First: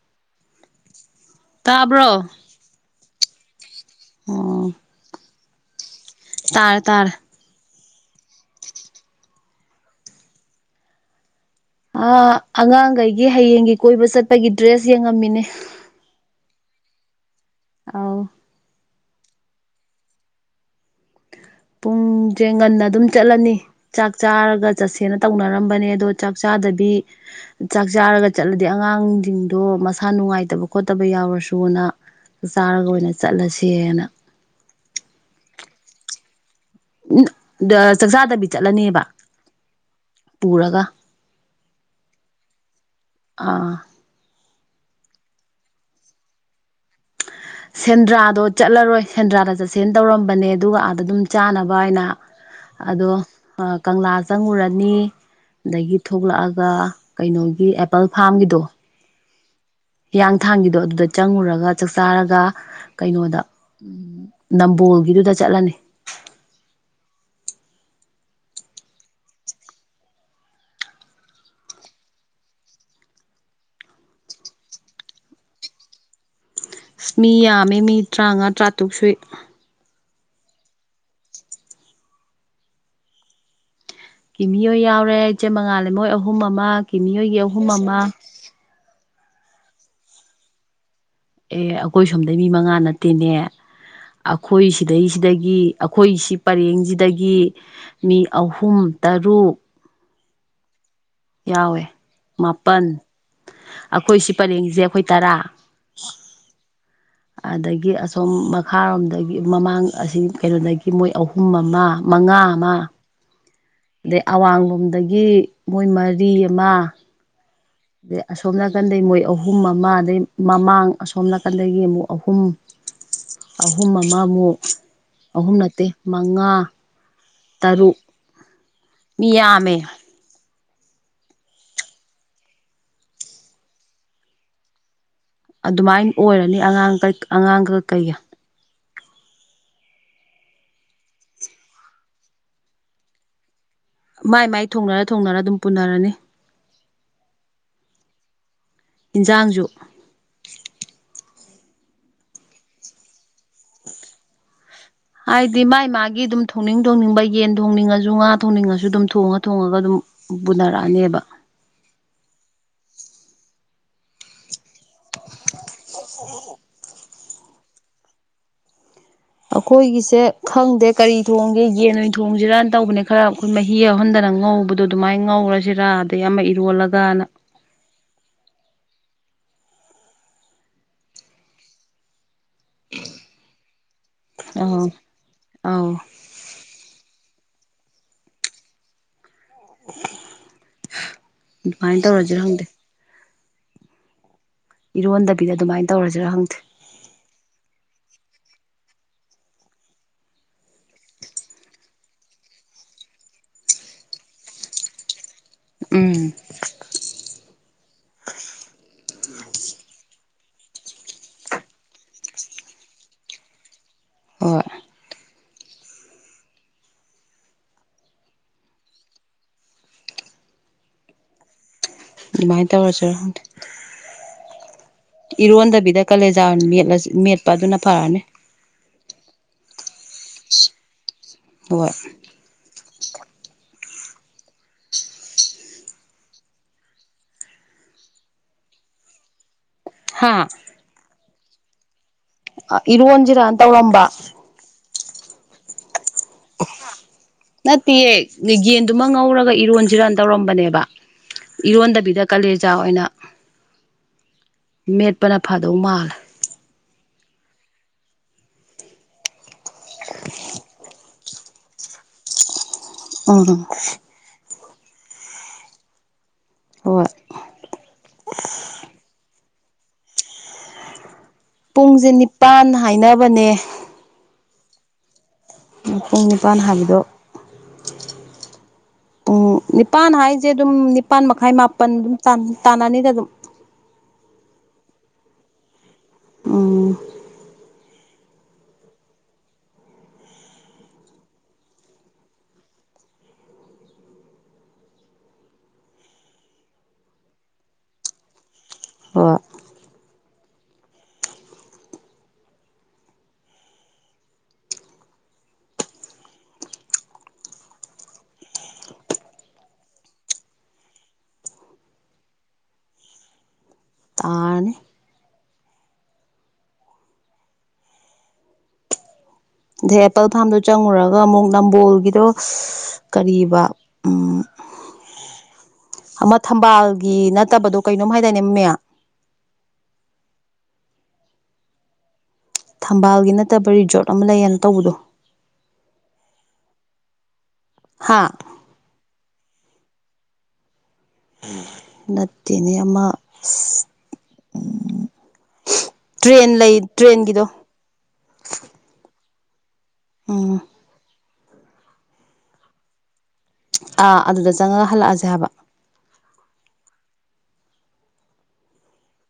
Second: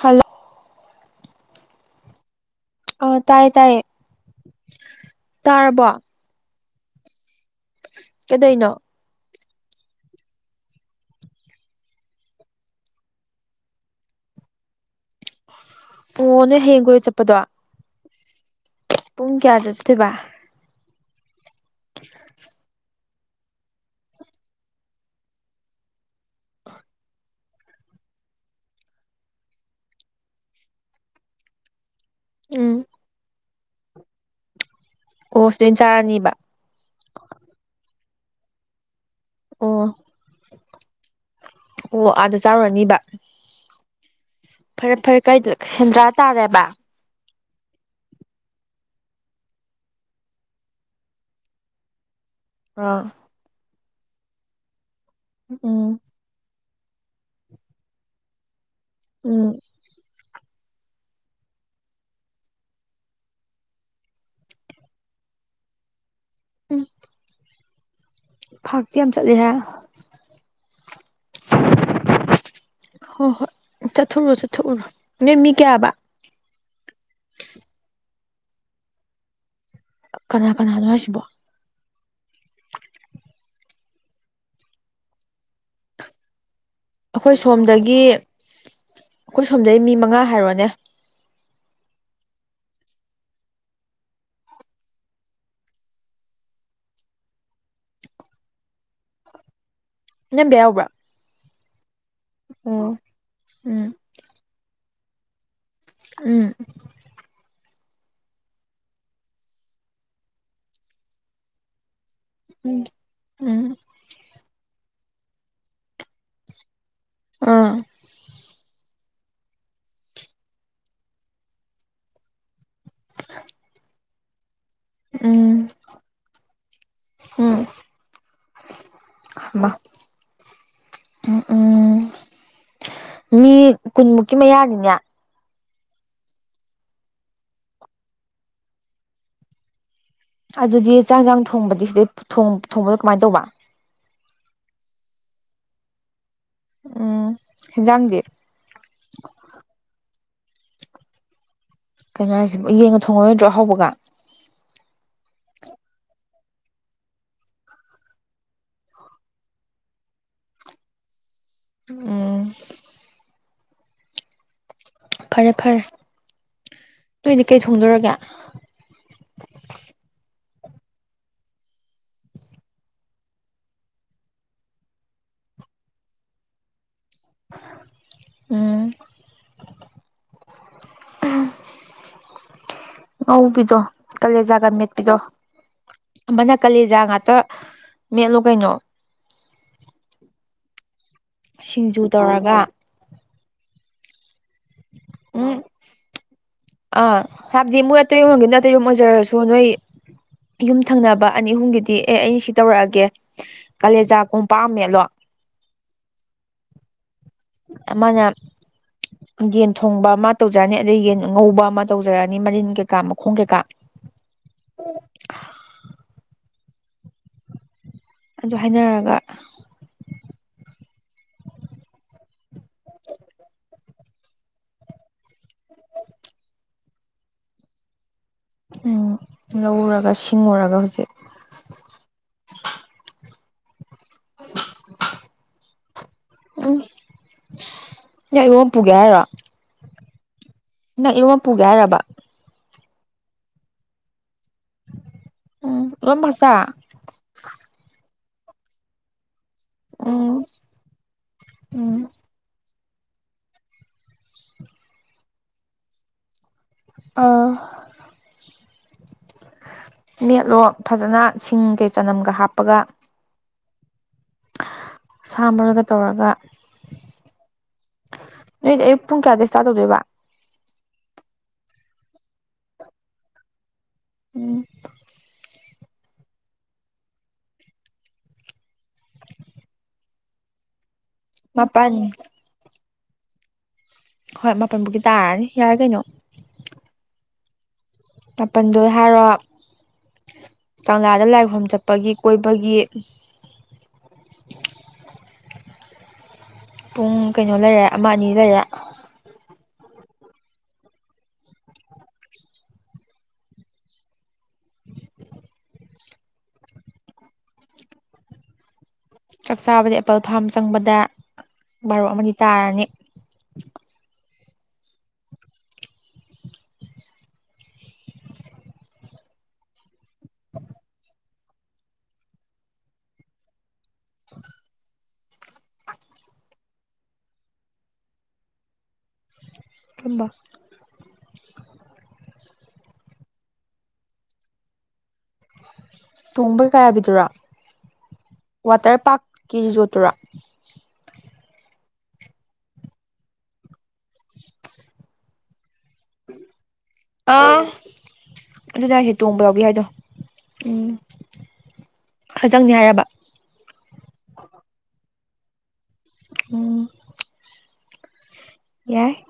hello ꯇꯥꯕ꯭ꯔꯣ ꯑꯣ ꯇꯥꯏ ꯇꯥꯏꯌꯦ ꯎꯝ ꯇꯥꯔꯕꯣ ꯇꯥꯔꯦ ꯇꯥꯔꯦ ꯀꯩꯗꯣꯢꯅꯣ ꯑ ꯑꯉꯥꯡꯒꯩꯒꯤ ꯍꯌꯦꯡꯒꯤ ꯀꯣꯏꯕ ꯆꯠꯄꯒꯤ ꯗ꯭ꯔꯦꯁ ꯌꯦꯡꯉꯝꯃꯤꯅꯦ ꯑꯣ ꯅꯣꯢ ꯍꯌꯦꯡ ꯀꯣꯏꯕ ꯆꯠꯄꯗꯣ ꯑꯥꯎ ꯄꯨꯡ ꯀꯌꯥꯗ ꯆꯠꯇꯣꯏꯕ ꯄꯨꯡꯖꯦ ꯉꯟꯅ ꯑꯗꯨꯝ ꯆꯠꯂꯅꯤ ꯆꯥꯛ ꯆꯥꯔꯒ ꯆꯠꯁꯦꯅ ꯇꯧꯅꯔꯝꯕꯅꯦ ꯑꯗꯣ ꯆꯥꯛ ꯆꯥꯗꯕꯤ ꯆꯥꯛ ꯆꯥꯔꯒ ꯆꯠꯂꯗꯤ ꯑꯉꯥꯡꯖꯤꯡꯗꯣ ꯃꯁꯥ ꯅꯨꯡꯉꯥꯏꯇꯕ ꯈꯣꯠꯇꯕ ꯌꯥꯎꯔꯁꯨꯅ ꯎꯝ ꯆꯥꯔꯒ ꯑꯣꯏꯅ ꯆꯠꯂꯁꯦꯅ ꯑꯣ ꯁꯤꯗꯩꯩ ꯑꯣꯏꯟ ꯆꯥꯔꯅꯤꯕ ꯑꯝ ꯆꯥꯛꯆꯥꯗꯕꯤ ꯆꯠꯂꯅꯤꯕ ꯑꯣ ꯑꯣ ꯑꯥꯗꯥ ꯆꯥꯔꯨꯔꯅꯤꯕ ꯑꯥ ꯐꯔꯦ ꯐꯔꯦ ꯀꯥꯏꯗ ꯁꯦꯟꯗ꯭ꯔꯥ ꯇꯥꯔꯦꯕ ꯁꯦꯟꯗ꯭ꯔꯥꯗꯣ ꯆꯠꯂꯔꯣꯏ ꯁꯦꯟꯗ꯭ꯔꯥꯗ ꯆꯠꯁꯦꯅ ꯇꯧꯔꯝꯕꯅꯦ ꯑꯗꯨꯒ ꯑꯥꯗ ꯑꯗꯨꯝ ꯆꯥꯅꯕꯥꯏꯅ ꯑꯥ ꯑꯗꯣ ꯀꯪꯂꯥ ꯆꯪꯉꯨꯔꯅꯤ ꯎꯝ ꯑꯗꯒꯤ ꯊꯣꯛꯂꯛꯑꯒ ꯀꯩꯅꯣꯒꯤ ꯑꯦꯄꯜ ꯐꯥꯝꯒꯤꯗꯣ ꯎꯝ ꯍꯤꯌꯥꯡꯊꯥꯡꯒꯤꯗꯣ ꯑꯗꯨꯗ ꯆꯪꯉꯨꯔꯒ ꯆꯥꯛꯆꯥꯔꯒ ꯀꯩꯅꯣꯗ ꯅꯝꯕꯣꯜꯒꯤꯗꯨꯗ ꯆꯠꯂꯅꯤ ꯎꯝ ꯐꯥꯛꯇꯤ ꯌꯥꯝ ꯆꯠꯂꯤꯍꯦ ꯍꯣ ꯍꯣꯏ ꯆꯠꯊꯣꯛꯎꯔꯣ ꯆꯠꯊꯣꯛꯎꯔꯣ ꯅꯣꯏ ꯃꯤ ꯀꯥꯌꯥ ꯕꯥ ꯃꯤ ꯌꯥꯝꯃꯦ ꯃꯤ ꯇ꯭ꯔꯥꯉꯥ ꯇ꯭ꯔꯥꯇꯨꯛ ꯁꯨꯏ ꯀꯅꯥ ꯀꯅꯥꯅꯣ ꯍꯥꯏꯁꯤꯕꯣ ꯀꯤꯃꯤ ꯍꯣꯏ ꯌꯥꯎꯔꯦ ꯏꯆꯦ ꯃꯉꯥꯜꯂꯩꯃ ꯍꯣꯏ ꯑꯍꯨꯝ ꯑꯃ ꯀꯤꯃꯤ ꯑꯩꯈꯣꯏ ꯍꯣꯏꯒꯤ ꯑꯍꯨꯝ ꯑꯃ ꯁꯣꯝꯗꯒꯤ ꯑꯩꯈꯣꯏ ꯁꯣꯝꯗꯩ ꯃꯤ ꯃꯉꯥ ꯍꯥꯏꯔꯣꯅꯦ ꯑꯦ ꯑꯈꯣꯏ ꯁꯣꯝꯗꯩ ꯃꯤ ꯃꯉꯥ ꯅꯠꯇꯦꯅꯦ ꯑꯈꯣꯏ ꯁꯤꯗꯩꯁꯤꯗꯒꯤ ꯑꯈꯣꯏꯁꯤ ꯄꯔꯦꯡꯁꯤꯗꯒꯤ ꯃꯤ ꯑꯍꯨꯝ ꯇꯔꯨꯛ ꯏꯅꯝꯕꯦ ꯌꯥꯎꯕ꯭ꯔꯥ ꯌꯥꯎꯋꯦ ꯃꯥꯄꯟ ꯑꯣ ꯎꯝ ꯑꯈꯣꯏ ꯁꯤ ꯄꯔꯦꯡꯖꯦ ꯑꯈꯣꯏ ꯇꯔꯥ ꯎꯝ ꯑꯗꯒꯤ ꯑꯁꯣꯝ ꯃꯈꯥꯔꯣꯝꯗꯒꯤ ꯃꯃꯥꯡ ꯑꯁꯤ ꯀꯩꯅꯣꯗꯒꯤ ꯃꯣꯏ ꯑꯍꯨꯝ ꯑꯃ ꯃꯉꯥ ꯑꯃ ꯎꯝ ꯎꯝ ꯑꯗꯩ ꯑꯋꯥꯡꯂꯣꯝꯗꯒꯤ ꯃꯣꯏ ꯃꯔꯤ ꯑꯃ ꯑꯥ ꯑꯗꯩ ꯑꯁꯣꯝ ꯅꯥꯀꯟꯗꯩ ꯃꯣꯏ ꯑꯍꯨꯝ ꯑꯃ ꯑꯗꯩ ꯃꯃꯥꯡ ꯑꯁꯣꯝ ꯅꯥꯀꯟꯗꯒꯤ ꯑꯃꯨꯛ ꯑꯍꯨꯝ [inaudible] ꯑꯍꯨꯝ ꯑꯃꯃꯨꯛ ꯑꯍꯨꯝ ꯎꯝ ꯅꯠꯇꯦ ꯃꯉꯥ ꯎꯝ ꯇꯔꯨꯛ ꯃꯤ ꯃꯥ ꯌꯥꯝꯃꯦ ꯎꯝ ꯎꯝ ꯃꯤ ꯀꯨꯟꯃꯨꯛꯀꯤ ꯃꯌꯥꯅꯤꯅꯦ ꯑꯗꯨꯃꯥꯏꯟ ꯑꯣꯏꯔꯅꯤ ꯑꯉꯥꯡꯀ ꯑꯉꯥꯡꯒ ꯀꯩꯒ ꯑꯗꯨꯗꯤ ꯆꯥꯛ ꯍꯦꯟꯖꯥꯡ ꯊꯣꯡꯕꯗꯤ ꯁꯤꯗꯩ ꯊꯣꯡ ꯊꯣꯡꯕꯗꯣ ꯀꯃꯥꯏꯟ ꯇꯧꯕ ꯃꯥꯏ ꯃꯥꯏ ꯊꯣꯡꯅꯔ ꯊꯣꯡꯅꯔ ꯑꯗꯨꯝ ꯄꯨꯅꯔꯅꯤ ꯎꯝ ꯍꯤꯟꯖꯥꯡꯗꯤ ꯏꯟꯖꯥꯡꯖꯨ ꯀꯩꯅꯣ ꯍꯥꯏꯁꯤꯕꯣ ꯌꯦꯟꯒ ꯊꯣꯡꯉꯔꯣꯏꯗ꯭ꯔꯣ ꯑꯍꯥꯎꯕꯒ ꯍꯥꯏꯗꯤ ꯃꯥꯥꯏ ꯃꯥꯒꯤ ꯑꯗꯨꯝ ꯊꯣꯡꯅꯤꯡ ꯊꯣꯡꯅꯤꯡꯕ ꯌꯦꯟ ꯊꯣꯡꯅꯤꯡꯉꯖꯨ ꯉꯥ ꯊꯣꯡꯅꯤꯡꯉꯖꯨ ꯑꯗꯨꯝ ꯊꯣꯡꯉ ꯊꯣꯡꯉꯒ ꯑꯗꯨꯝ ꯄꯨꯅꯔꯛ ꯑꯅꯦꯕ ꯎꯝ ꯐꯔꯦ ꯐꯔꯦ ꯅꯣꯏꯗꯤ ꯀꯩ ꯊꯣꯡꯗꯣꯔꯒꯦ ꯑꯩꯈꯣꯏꯒꯤꯁꯦ ꯈꯪꯗꯦ ꯀꯔꯤ ꯊꯣꯡꯒꯦ ꯌꯦꯟ ꯑꯣꯏꯅ ꯊꯣꯡꯖꯤꯔꯅ ꯇꯧꯕꯅꯦ ꯈꯔ ꯑꯈꯣꯏ ꯃꯍꯤ ꯌꯥꯎꯍꯟꯗꯅ ꯉꯧꯕꯗꯣ ꯑꯗꯨꯃꯥꯏ ꯉꯧꯔꯖꯤꯔꯥ ꯑꯗꯩ ꯑꯃ ꯏꯔꯣꯜꯂꯒꯅ ꯎꯝ ꯑꯧꯕꯤꯗꯣ ꯀꯂꯦꯖꯥꯒ ꯑꯧ ꯃꯦꯠ ꯄꯤꯗꯣ ꯑꯧ ꯑꯃꯅ ꯀꯂꯦꯖꯥ ꯉꯥꯛꯇ ꯃꯦꯠꯂꯣ ꯀꯩꯅꯣ ꯑꯗꯨꯃꯥꯏꯅ ꯁꯤꯡꯖꯨ ꯇꯧꯔꯁꯤꯔ ꯇꯧꯔꯒ ꯈꯪꯗꯦ ꯏꯔꯣꯟꯗꯕꯤꯗ ꯎꯝ ꯑꯗꯨꯃꯥꯏ ꯇꯧꯔꯖꯤꯔꯥ ꯈꯪꯗꯦ ꯑꯥ ꯍꯥꯏꯕꯗꯤ ꯃꯣꯏ ꯑꯇꯩꯔꯣꯝꯒꯤꯅ ꯑꯇꯩꯔꯣꯝ ꯑꯣꯏꯖꯔꯁꯨ ꯅꯣꯏ ꯌꯨꯝ ꯊꯪꯅꯕ ꯑꯅꯤ ꯑꯍꯨꯝꯒꯤꯗꯤ ꯑꯦ ꯑꯩꯩꯅ ꯁꯤ ꯇꯧꯔꯛꯑꯒꯦ ꯀꯥꯂꯦꯖꯥ ꯀꯣꯝꯄꯥꯛ ꯑꯃ ꯃꯦꯠꯂꯣ ꯎꯝ ꯑꯃꯅ ꯌꯦꯟ ꯊꯣꯡꯕ ꯑꯃ ꯇꯧꯖꯔꯅꯤ ꯑꯗꯩ ꯌꯦꯟ ꯉꯧꯕ ꯑꯃ ꯇꯧꯖꯔꯅꯤ ꯃꯔꯤꯟ ꯀꯩꯀꯥ ꯃꯈꯣꯡ ꯀꯩꯀꯥ ꯍꯣꯏ ꯑꯗꯨ ꯍꯥꯏꯅꯔꯒ ꯑꯗꯨꯃꯥꯏ ꯇꯧꯔꯖꯤꯔ ꯈꯪꯗꯦ ꯏꯔꯣꯟꯗꯕꯤꯗ ꯀꯂꯦꯖꯥ ꯑꯣꯏꯅ ꯃꯦꯠꯂꯖꯤ ꯃꯦꯠꯄ ꯑꯗꯨꯅ ꯐꯥꯔꯅꯤ ꯎꯝ ꯂꯧꯔꯒ ꯁꯤꯡꯉꯨꯔꯒ ꯍꯧꯖꯤꯛ ꯍꯣꯏ [inaudible] ꯎꯝ ꯅꯪ ꯏꯔꯣꯝꯕ ꯄꯨꯒꯦ ꯍꯥꯏꯔꯣ ꯍꯥꯥ ꯅꯪ ꯏꯔꯣꯝꯕ ꯄꯨꯒꯦ ꯍꯥꯏꯔꯕ ꯑꯥ ꯏꯔꯣꯟꯖꯤꯔꯅ ꯇꯧꯔꯝꯕ ꯎꯝ [unintelligible] ꯅꯠꯇꯤꯌꯦ ꯌꯦꯟꯗꯨꯃ ꯉꯧꯔꯒ ꯏꯔꯣꯟꯖꯤꯔꯅ ꯎꯝ ꯇꯧꯔꯝꯕꯅꯦꯕ ꯎꯝ ꯏꯔꯣꯟꯗꯕꯤꯗ ꯀꯂꯦ ꯖꯥ ꯑꯣꯏꯅ ꯃꯦꯠꯄꯅ ꯐꯥꯗꯧ ꯃꯥꯜꯂꯦ ꯑꯥ ꯃꯦꯠꯂꯣ ꯐꯥꯖꯅ ꯁꯤꯡꯒꯩ ꯆꯅꯝꯒ ꯍꯥꯞꯄꯒ ꯎꯝ ꯁꯥ ꯃꯔꯣꯏꯒ ꯇꯧꯔꯒ ꯍꯣꯏ ꯅꯣꯏꯗꯤ ꯑꯌꯨꯛ ꯄꯨꯡ ꯀꯌꯥꯗꯩ ꯁ꯭ꯇꯥꯔꯠ ꯇꯧꯗꯣꯏꯕ ꯄꯨꯡꯖꯦ ꯅꯤꯄꯥꯜ ꯍꯥꯏꯅꯕꯅꯦ ꯎꯝ ꯄꯨꯡ ꯅꯤꯄꯥꯜ ꯍꯥꯏꯕꯗꯣ ꯎꯝ ꯅꯤꯄꯥꯥꯟ ꯍꯥꯏꯁꯦ ꯑꯗꯨꯝ ꯅꯤꯞꯥꯟ ꯅꯤꯄꯥꯥꯟ ꯃꯈꯥꯏ ꯃꯥꯄꯟ ꯑꯗꯨꯝ ꯇꯥꯟꯅ ꯅꯤꯗ ꯑꯗꯨꯝ ꯍꯣꯏ ꯃꯥꯄꯟꯕꯨꯗꯤ ꯇꯥꯔꯅꯤ ꯌꯥꯔꯦ ꯀꯩꯅꯣ ꯎꯝ ꯃꯥꯄꯟꯗꯣ ꯍꯥꯏꯔꯣ ꯀꯪꯂꯥꯗ ꯂꯥꯏꯈꯣꯝ ꯆꯠꯄꯒꯤ ꯀꯣꯏꯕꯒꯤ ꯄꯨꯡ ꯀꯩꯅꯣ ꯂꯩꯔꯦ ꯑꯃ ꯑꯅꯤ ꯂꯩꯔꯦ ꯍꯣꯏ [inaudible] ꯆꯥꯛ ꯆꯥꯕꯗꯤ ꯑꯦꯄꯜ ꯐꯥꯝ ꯆꯪꯕꯗ ꯕꯥꯔꯣ ꯑꯃꯗꯤ ꯇꯥꯔꯅꯤ ꯇꯥꯔꯅꯤ ꯑꯗꯩ ꯑꯦꯄꯜ ꯐꯥꯝꯗꯣ ꯆꯪꯉꯨꯔꯒ ꯑꯃꯨꯛ ꯅꯝꯕꯣꯜꯒꯤꯗꯣ ꯀꯔꯤꯕ ꯎꯝ ꯑꯃ ꯊꯝꯕꯥꯜꯒꯤ ꯅꯠꯇꯕꯗꯣ ꯀꯩꯅꯣꯝ ꯍꯥꯏꯗꯥꯏꯅꯦ ꯃꯃꯤꯡ ꯊꯝꯕꯥꯜ ꯊꯝꯕꯥꯜꯒꯤ ꯅꯠꯇꯕ ꯔꯤꯖꯣꯔꯠ ꯑꯃ ꯂꯩꯌꯦꯅ ꯇꯧꯕꯗꯣ ꯇꯣꯡꯕꯩ ꯀꯥꯌꯥꯕꯤꯗꯨꯔꯣ ꯍꯥꯥ ꯋꯥꯇꯔ ꯄꯥꯔꯛꯀꯤ ꯔꯤꯖꯣꯔꯠꯇꯨꯔꯣ ꯅꯠꯇꯦꯅꯦ ꯑꯃ ꯇ꯭ꯔꯦꯟ ꯂꯩ ꯇ꯭ꯔꯦꯟꯒꯤꯗꯣ ꯑꯥ ꯑꯗꯨ ꯍꯥꯏꯁꯦ ꯇꯣꯡꯕ ꯌꯥꯎꯕꯤ ꯍꯥꯏꯗꯣ ꯎꯝ ꯐꯖꯪꯅꯤ ꯍꯥꯏꯔꯕ ꯑꯥ ꯑꯗꯨꯗ ꯆꯪꯉꯒ ꯍꯜꯂꯛꯑꯁꯦ ꯍꯥꯏꯕ ꯑꯣ ꯌꯥꯏ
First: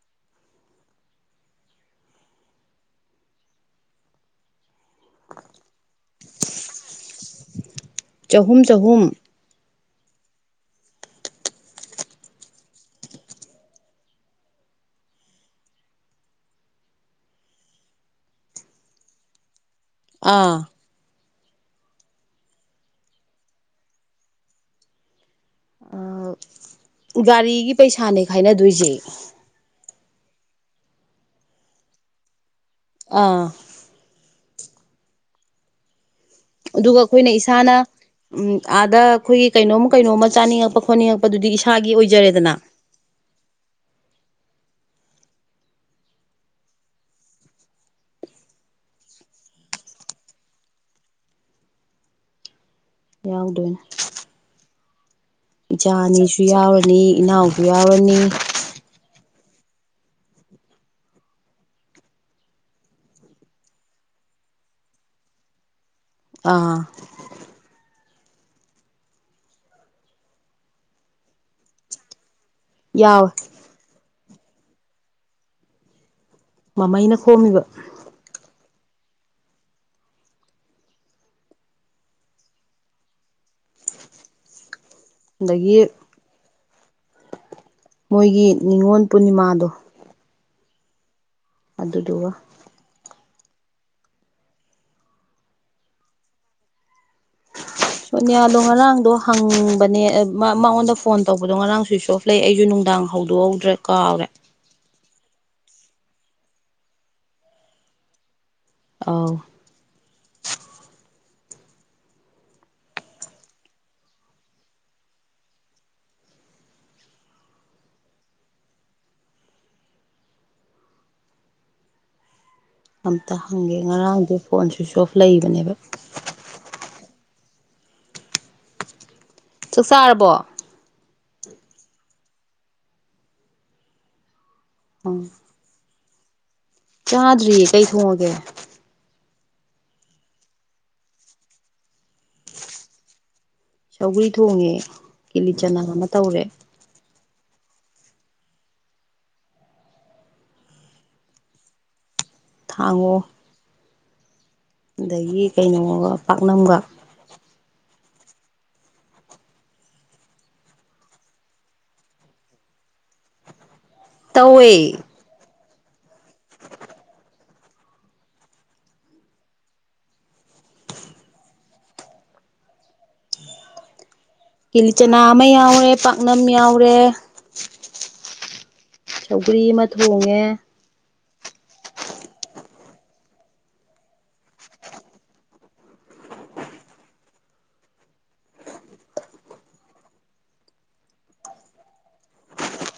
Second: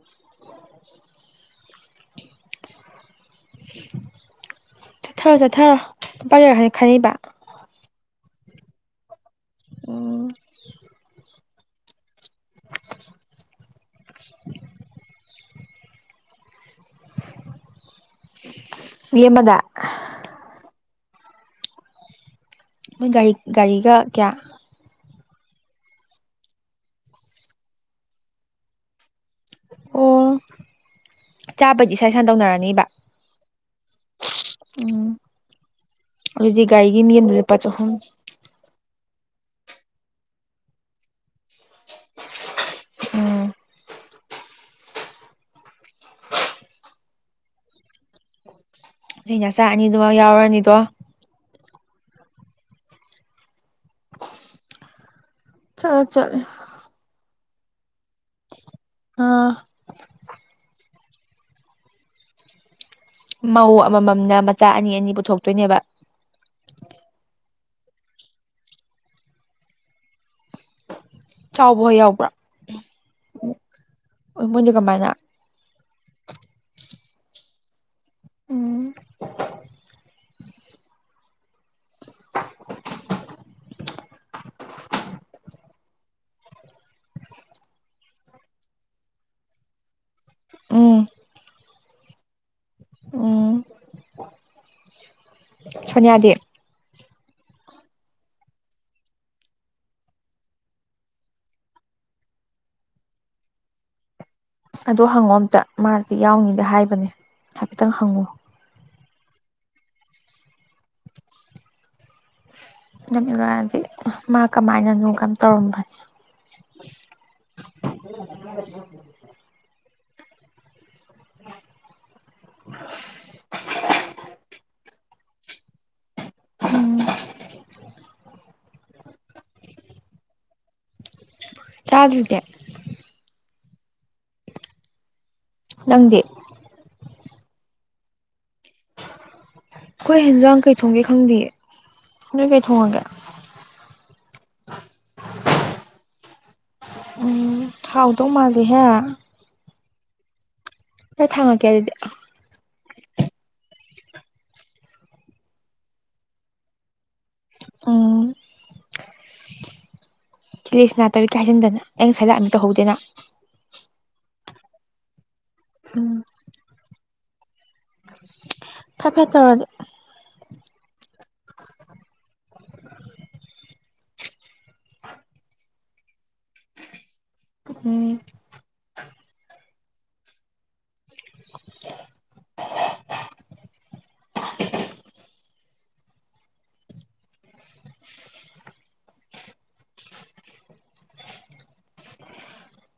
ꯆꯠꯊꯔꯣ ꯆꯠꯊꯔꯣ ꯂꯨꯄꯥ ꯀꯌꯥ ꯀꯌꯥꯥ ꯈꯥꯢꯅꯩꯕ ꯆꯍꯨꯝ ꯆꯍꯨꯝ ꯑꯣ ꯃꯤ ꯑꯃꯗ ꯑꯥ ꯃꯣꯏ ꯒꯥꯔꯤ ꯒꯥꯔꯤꯒ ꯀꯌꯥ ꯑꯥ ꯒꯥꯔꯤꯒꯤ ꯄꯩꯁꯥꯅꯦ ꯈꯥꯏꯅꯗꯣꯏꯁꯦ ꯑꯣ ꯆꯥꯕꯒꯤꯗꯤ ꯏꯁꯥ ꯏꯁꯥꯅ ꯇꯧꯅꯔꯅꯤꯕ ꯑꯥ ꯎꯝ ꯑꯗꯨꯗꯤ ꯑꯗꯨꯒ ꯒꯥꯔꯤꯒꯤ ꯃꯤ ꯑꯩꯈꯣꯏꯅ ꯑꯝꯗ ꯂꯨꯄꯥ ꯏꯁꯥꯅ ꯆꯍꯨꯝ ꯎꯝ ꯑꯥꯗ ꯑꯩꯈꯣꯏꯒꯤ ꯀꯩꯅꯣꯝ ꯀꯩꯅꯣꯝꯃ ꯆꯥꯅꯤꯡꯉꯛꯄ ꯈꯣꯠꯅꯤꯡꯉꯛꯄꯗꯨꯗꯤ ꯏꯁꯥꯒꯤ ꯑꯣꯏꯖꯔꯦꯗꯅ ꯎꯝ ꯅꯣꯢ ꯅꯆꯥ ꯑꯅꯤꯗꯨꯕꯥꯎ ꯌꯥꯎꯔꯅꯤꯗꯣ ꯌꯥꯎꯗꯣꯏꯅꯦ ꯏꯆꯥ ꯆꯠꯂꯣ ꯆꯠꯂꯣ ꯑꯅꯤꯁꯨ ꯌꯥꯎꯔꯅꯤ ꯏꯅꯥꯎꯁꯨ ꯌꯥꯎꯔꯅꯤ ꯑꯥ ꯃꯧ ꯑꯃꯃꯝꯅ ꯃꯆꯥ ꯑꯅꯤ ꯑꯅꯤ ꯄꯨꯊꯣꯛꯇꯣꯏꯅꯦꯕ ꯑꯥ ꯆꯥꯎꯕ ꯍꯣꯢ ꯌꯥꯎꯕ꯭ꯔ ꯌꯥꯎꯏ ꯃꯣꯏꯗꯤ ꯀꯃꯥꯏꯅ ꯃꯃꯩꯅ ꯈꯣꯝꯃꯤꯕ ꯎꯝ [inaudible] ꯗꯒꯤ ꯃꯣꯏꯒꯤ ꯅꯤꯉꯣꯟ ꯄꯨꯅꯤꯃꯥꯗꯣ ꯎꯝ ꯑꯗꯨꯗꯨꯒ ꯎꯝ ꯁꯣꯅꯤꯌꯥꯗꯤ ꯁꯣꯅꯤꯌꯥꯗꯣ ꯉꯔꯥꯡꯗꯣ ꯍꯪꯕꯅꯦ ꯑ ꯃ ꯃꯉꯣꯟꯗ ꯐꯣꯟ ꯇꯧꯕꯗꯣ ꯉꯔꯥꯡ ꯁ꯭ꯋꯤꯖ ꯑꯣꯐ ꯂꯩ ꯑꯩꯖꯨ ꯅꯨꯡꯗꯥꯡ ꯍꯧꯗꯣꯛꯍꯧꯗ꯭ꯔꯦ ꯀꯥꯎꯔꯦ ꯑꯗꯣ ꯍꯪꯉꯣ ꯑꯝꯇ ꯃꯥꯗꯤ ꯌꯥꯎꯅꯤꯗ ꯍꯥꯏꯕꯅꯦ ꯍꯥꯏꯐꯦꯠꯇꯪ ꯍꯪꯉꯣ ꯑꯥꯎ [inaudible] [unintelligible] ꯃꯥ ꯀꯃꯥꯏꯅꯅꯣ ꯀꯩꯝ ꯇꯧꯔꯝꯒꯅꯤ [inaudible] [inaudible] ꯑꯝꯇ ꯍꯪꯒꯦ ꯉꯔꯥꯡꯗꯤ ꯐꯣꯟ ꯁ꯭ꯋꯤꯆ ꯑꯣꯐ ꯂꯩꯕꯅꯦꯕ ꯎꯝ ꯆꯥꯛ ꯆꯥꯔꯕꯣ ꯆꯥꯗ꯭ꯔꯤꯅꯦ ꯑꯪ ꯅꯪꯗꯤ ꯆꯥꯗ꯭ꯔꯤꯌꯦ ꯀꯩ ꯊꯣꯡꯉꯒꯦ ꯑꯩꯈꯣꯏ ꯍꯦꯟꯖꯥꯡ ꯀꯩ ꯊꯣꯡꯒꯦ ꯈꯪꯗꯤꯌꯦ ꯅꯣꯏ ꯀꯩ ꯊꯣꯡꯉꯒꯦ ꯁꯧꯒ꯭ꯔꯤ ꯊꯣꯡꯉꯦ ꯀꯦꯂꯤ ꯆꯅꯥ ꯑꯃ ꯇꯧꯔꯦ ꯎꯝ ꯍꯥꯎꯗꯧ ꯃꯥꯜꯂꯤꯍꯦ ꯆꯥꯛ ꯊꯥꯡꯉꯛꯀꯦ ꯑꯗꯨꯗꯤ ꯊꯥꯡꯉꯛꯑꯣ ꯑꯗꯒꯤ ꯀꯩꯅꯣꯒ ꯄꯥꯛꯅꯝꯒ ꯑꯝ ꯀꯦꯂꯤ ꯆꯅꯥ ꯇꯧꯋꯤꯀꯥ ꯍꯥꯏꯖꯤꯟꯗꯅ ꯑꯩ ꯉꯁꯥꯏ ꯂꯥꯛꯑꯝꯃꯤ ꯇꯧꯍꯧꯗꯦꯅꯥ ꯇꯧꯋꯦ ꯎꯝ ꯐꯠ ꯐꯠ ꯇꯧꯔꯗꯤ ꯀꯤ ꯂꯤꯆꯅꯥ ꯑꯃ ꯌꯥꯎꯔꯦ ꯄꯥꯛꯅꯝ ꯌꯥꯎꯔꯦ ꯎꯝ ꯁꯧꯒ꯭ꯔꯤ ꯑꯃ ꯊꯣꯡꯉꯦ [inaudible]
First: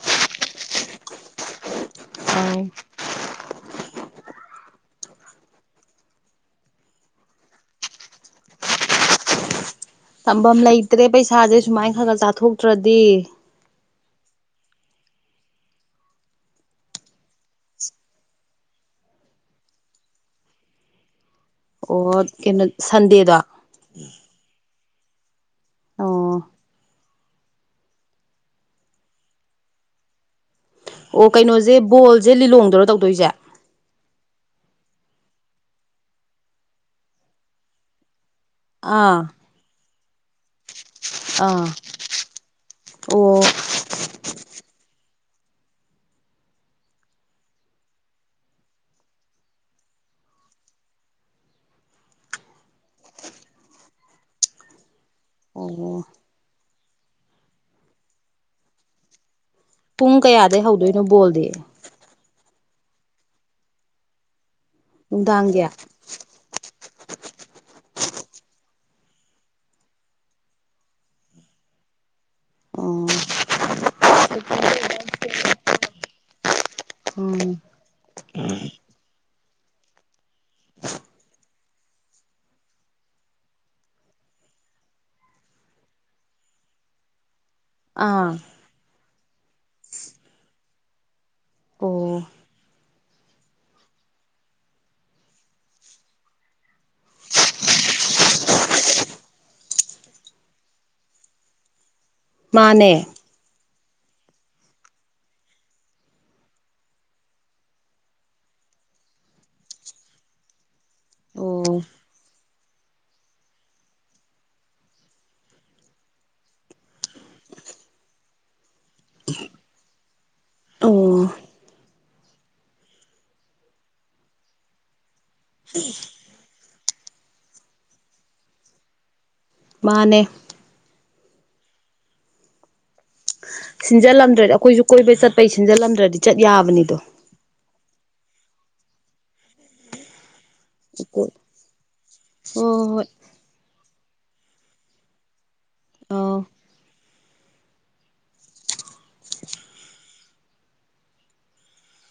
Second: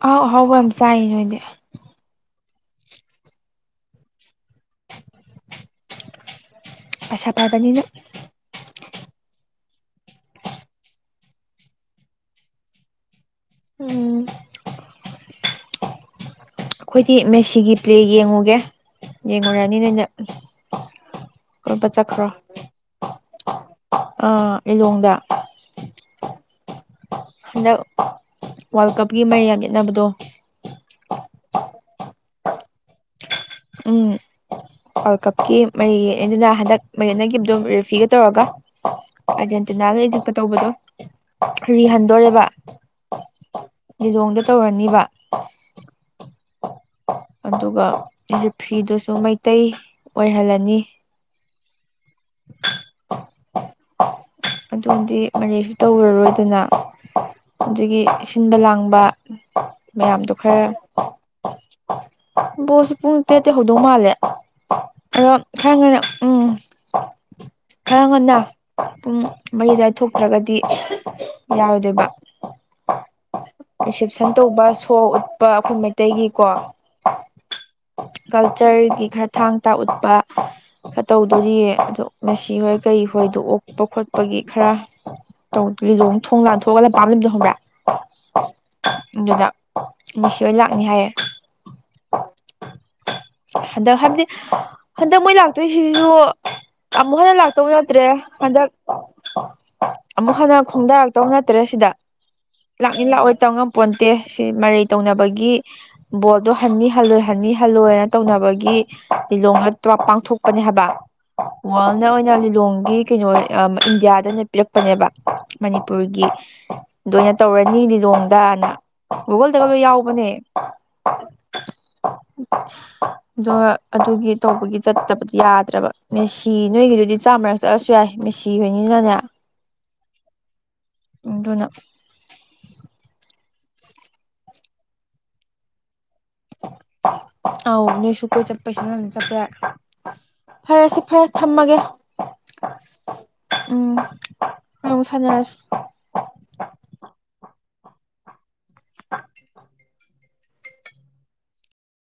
ꯑꯍꯥꯎ ꯑꯍꯥꯎꯕ ꯌꯥꯝ ꯆꯥꯏ ꯅꯣꯏꯗꯤ ꯑꯧ ꯄꯩꯁꯥ ꯄꯥꯢꯕꯅꯤꯅ ꯊꯝꯕꯝ ꯂꯩꯇ꯭ꯔꯦ ꯄꯩꯁꯥꯖꯦ ꯁꯨꯃꯥꯏꯅ ꯈꯒ ꯆꯥꯊꯣꯛꯇ꯭ꯔꯗꯤ ꯎꯝ ꯑꯈꯣꯏꯗꯤ ꯃꯦꯁꯤꯒꯤ ꯄ꯭ꯂꯦ ꯌꯦꯡꯉꯨꯒꯦ ꯌꯦꯡꯉꯨꯔꯅꯤ ꯅꯩꯅ ꯀꯣꯢꯕ ꯑꯣ ꯆꯠꯈ꯭ꯔꯣ ꯀꯩꯅꯣ ꯁꯟꯗꯦꯗꯣ ꯑꯥ ꯂꯤꯂꯣꯡꯗ ꯑꯣ ꯍꯟꯗꯛ ꯋꯥꯔꯜ ꯀꯞꯀꯤ ꯃꯔꯩ ꯌꯥꯝ ꯌꯦꯠꯅꯕꯗꯣ ꯑꯣ ꯀꯩꯅꯣꯖꯦ ꯕꯣꯜꯖꯦ ꯂꯤꯂꯣꯡꯗꯔꯣ ꯇꯧꯗꯣꯏꯁꯦ ꯎꯝ ꯋꯥꯔꯜ ꯀꯞꯀꯤ ꯃꯔꯩꯌꯦꯅ ꯍꯟꯗꯛ ꯃꯔꯩ ꯌꯦꯠꯅꯒꯤꯞꯇꯣ ꯔꯦꯐꯤꯒ ꯇꯧꯔꯒ ꯑꯥ ꯑꯔꯖꯦꯟꯇꯤꯅꯥꯒ ꯏꯖꯤꯞꯀ ꯇꯧꯕꯗꯣ ꯑꯥ ꯔꯤꯍꯟꯗꯣꯔꯦꯕ ꯑꯣ ꯂꯤꯂꯣꯡꯗ ꯇꯧꯔꯅꯤꯕ ꯑꯗꯨꯒ ꯔꯤꯐ꯭ꯔꯤꯗꯨꯁꯨ ꯃꯩꯇꯩ ꯑꯣꯏꯍꯜꯂꯅꯤ ꯑꯗꯨꯗꯤ ꯃꯔꯩꯁꯨ ꯑꯣ ꯇꯧꯔꯔꯣꯏ ꯗꯨꯅ ꯑꯗꯨꯒꯤ ꯁꯤꯟꯕ ꯂꯥꯡꯕ ꯄꯨꯡ ꯃꯌꯥꯝꯗꯣ ꯀꯌꯥꯗꯩ ꯈꯔ ꯍꯧꯗꯣꯏꯅꯣ ꯕꯣꯜꯗꯤ ꯕꯣꯜꯁꯦ ꯄꯨꯡ ꯇꯔꯦꯠꯇꯩ ꯍꯧꯗꯧ ꯃꯥꯜꯂꯦ ꯑꯗꯣ ꯅꯨꯡꯗꯥꯡꯒꯤ ꯈ꯭ꯔ ꯉꯟꯅ ꯎꯝ ꯈꯔ ꯉꯟꯅ ꯄꯨꯡ ꯃꯔꯤ ꯑꯗꯥꯢ ꯊꯣꯛꯇ꯭ꯔꯒꯗꯤ ꯌꯥꯔꯣꯏꯗꯣꯏꯕ ꯎꯝ ꯔꯤꯁꯦꯞꯁꯟ ꯇꯧꯕ ꯁꯣ ꯎꯠꯄ ꯑꯈꯣꯏ ꯃꯩꯇꯩꯒꯤꯀꯣ ꯎꯝ ꯀꯜꯆꯔꯒꯤ ꯈ꯭ꯔ ꯊꯥꯡ ꯇꯥ ꯎꯠꯄ ꯈꯔ ꯇꯧꯗꯣꯔꯤꯌꯦ ꯑꯗꯣ ꯃꯦꯁꯤ ꯍꯣꯏ ꯀꯩ ꯍꯣꯏꯗꯣ ꯑꯣꯛꯄ ꯈꯣꯠꯄꯒꯤ ꯈꯔ ꯇꯧꯗꯤ ꯂꯤꯂꯣꯡ ꯊꯣꯡ ꯂꯥꯟꯊꯣꯛꯑꯒ ꯂꯝꯄꯥꯝ ꯑꯝ ꯂꯩꯕꯗ ꯈꯪꯕ꯭ꯔ ꯑꯥ ꯑꯗꯨꯗ ꯃꯤꯁꯤ ꯍꯣꯢ ꯂꯥꯛꯅꯤ ꯍꯥꯏꯌꯦ ꯑꯣ ꯍꯟꯗꯛ ꯍꯥꯏꯕꯗꯤ ꯍꯟꯗꯛ ꯃꯣꯏ ꯂꯥꯛꯇꯣꯏꯁꯤꯖꯨ ꯑꯃꯨꯛ ꯍꯟꯅ ꯂꯥꯛꯇꯧ ꯅꯠꯇ꯭ꯔꯦ ꯍꯟꯗꯛ ꯑꯃꯨꯛ ꯍꯟꯅ ꯈꯣꯡꯗꯥꯔꯛꯇꯧ ꯅꯠꯇ꯭ꯔꯦ ꯁꯤꯗ ꯃꯥꯅꯦ ꯂꯥꯛꯅꯤ ꯂꯥꯛꯑꯣꯏ ꯇꯝꯉꯝ ꯄꯣꯟꯇꯦ ꯁꯤ ꯃꯔꯩ ꯇꯧꯅꯕꯒꯤ ꯕꯣꯜꯗꯣ ꯍꯟꯅꯤ ꯍꯜꯂꯣꯏ ꯍꯅꯤ ꯍꯜꯂꯣꯏꯅ ꯇꯧꯅꯕꯒꯤ ꯂꯤꯂꯣꯡꯗ ꯄꯥꯡꯊꯣꯛꯄꯅꯦ ꯍꯥꯏꯕ ꯑꯣ ꯋꯥꯔꯜꯅ ꯑꯣꯏꯅ ꯂꯤꯂꯣꯡꯒꯤ ꯀꯩꯅꯣ ꯏꯟꯗꯤꯌꯥꯗ ꯑꯣꯏꯅ ꯄꯤꯔꯛꯄꯅꯦꯕ ꯃꯅꯤꯄꯨꯔꯒꯤ ꯗꯣꯢꯅ ꯇꯧꯔꯅꯤ ꯂꯤꯂꯣꯡꯗꯅ ꯒꯨꯒꯜꯗꯒ ꯂꯣꯏ ꯌꯥꯎꯕꯅꯦ ꯑꯣ [inaudible] ꯑꯗꯣ ꯑꯗꯨꯒꯤ ꯇꯧꯕꯒꯤ ꯆꯠꯇꯕꯗꯤ ꯌꯥꯗ꯭ꯔꯕ ꯃꯦꯁꯤ ꯅꯣꯏꯒꯤꯗꯨꯗꯤ ꯆꯥꯝꯃꯔꯛ ꯆꯠꯂꯁꯨ ꯌꯥꯏ ꯃꯦꯁꯤ ꯍꯣꯢꯅꯤꯅꯅꯦ ꯃꯥꯅꯦ ꯑꯗꯨꯅ ꯁꯤꯟꯖꯜꯂꯝꯗ꯭ꯔꯗꯤ ꯑꯩꯈꯣꯏꯖꯨ ꯀꯣꯏꯕꯩ ꯆꯠꯄꯩ ꯁꯤꯟꯖꯜꯂꯝꯗ꯭ꯔꯗꯤ ꯆꯠ ꯌꯥꯕꯅꯤꯗꯣ ꯑꯥꯎ ꯅꯣꯏꯁꯨ ꯀꯣꯏ ꯆꯠꯄꯩ ꯁꯤꯂꯝꯗ꯭ꯔꯗꯤ ꯆꯠꯄ ꯌꯥꯏ ꯐꯔꯦꯁꯤ ꯐꯔꯦ ꯍꯣꯏ ꯊꯝꯃꯒꯦ ꯍꯣꯏ ꯎꯝ [unintelligible] ꯁꯥꯟꯅꯔꯁꯤ ꯑꯥꯎ [inaudible]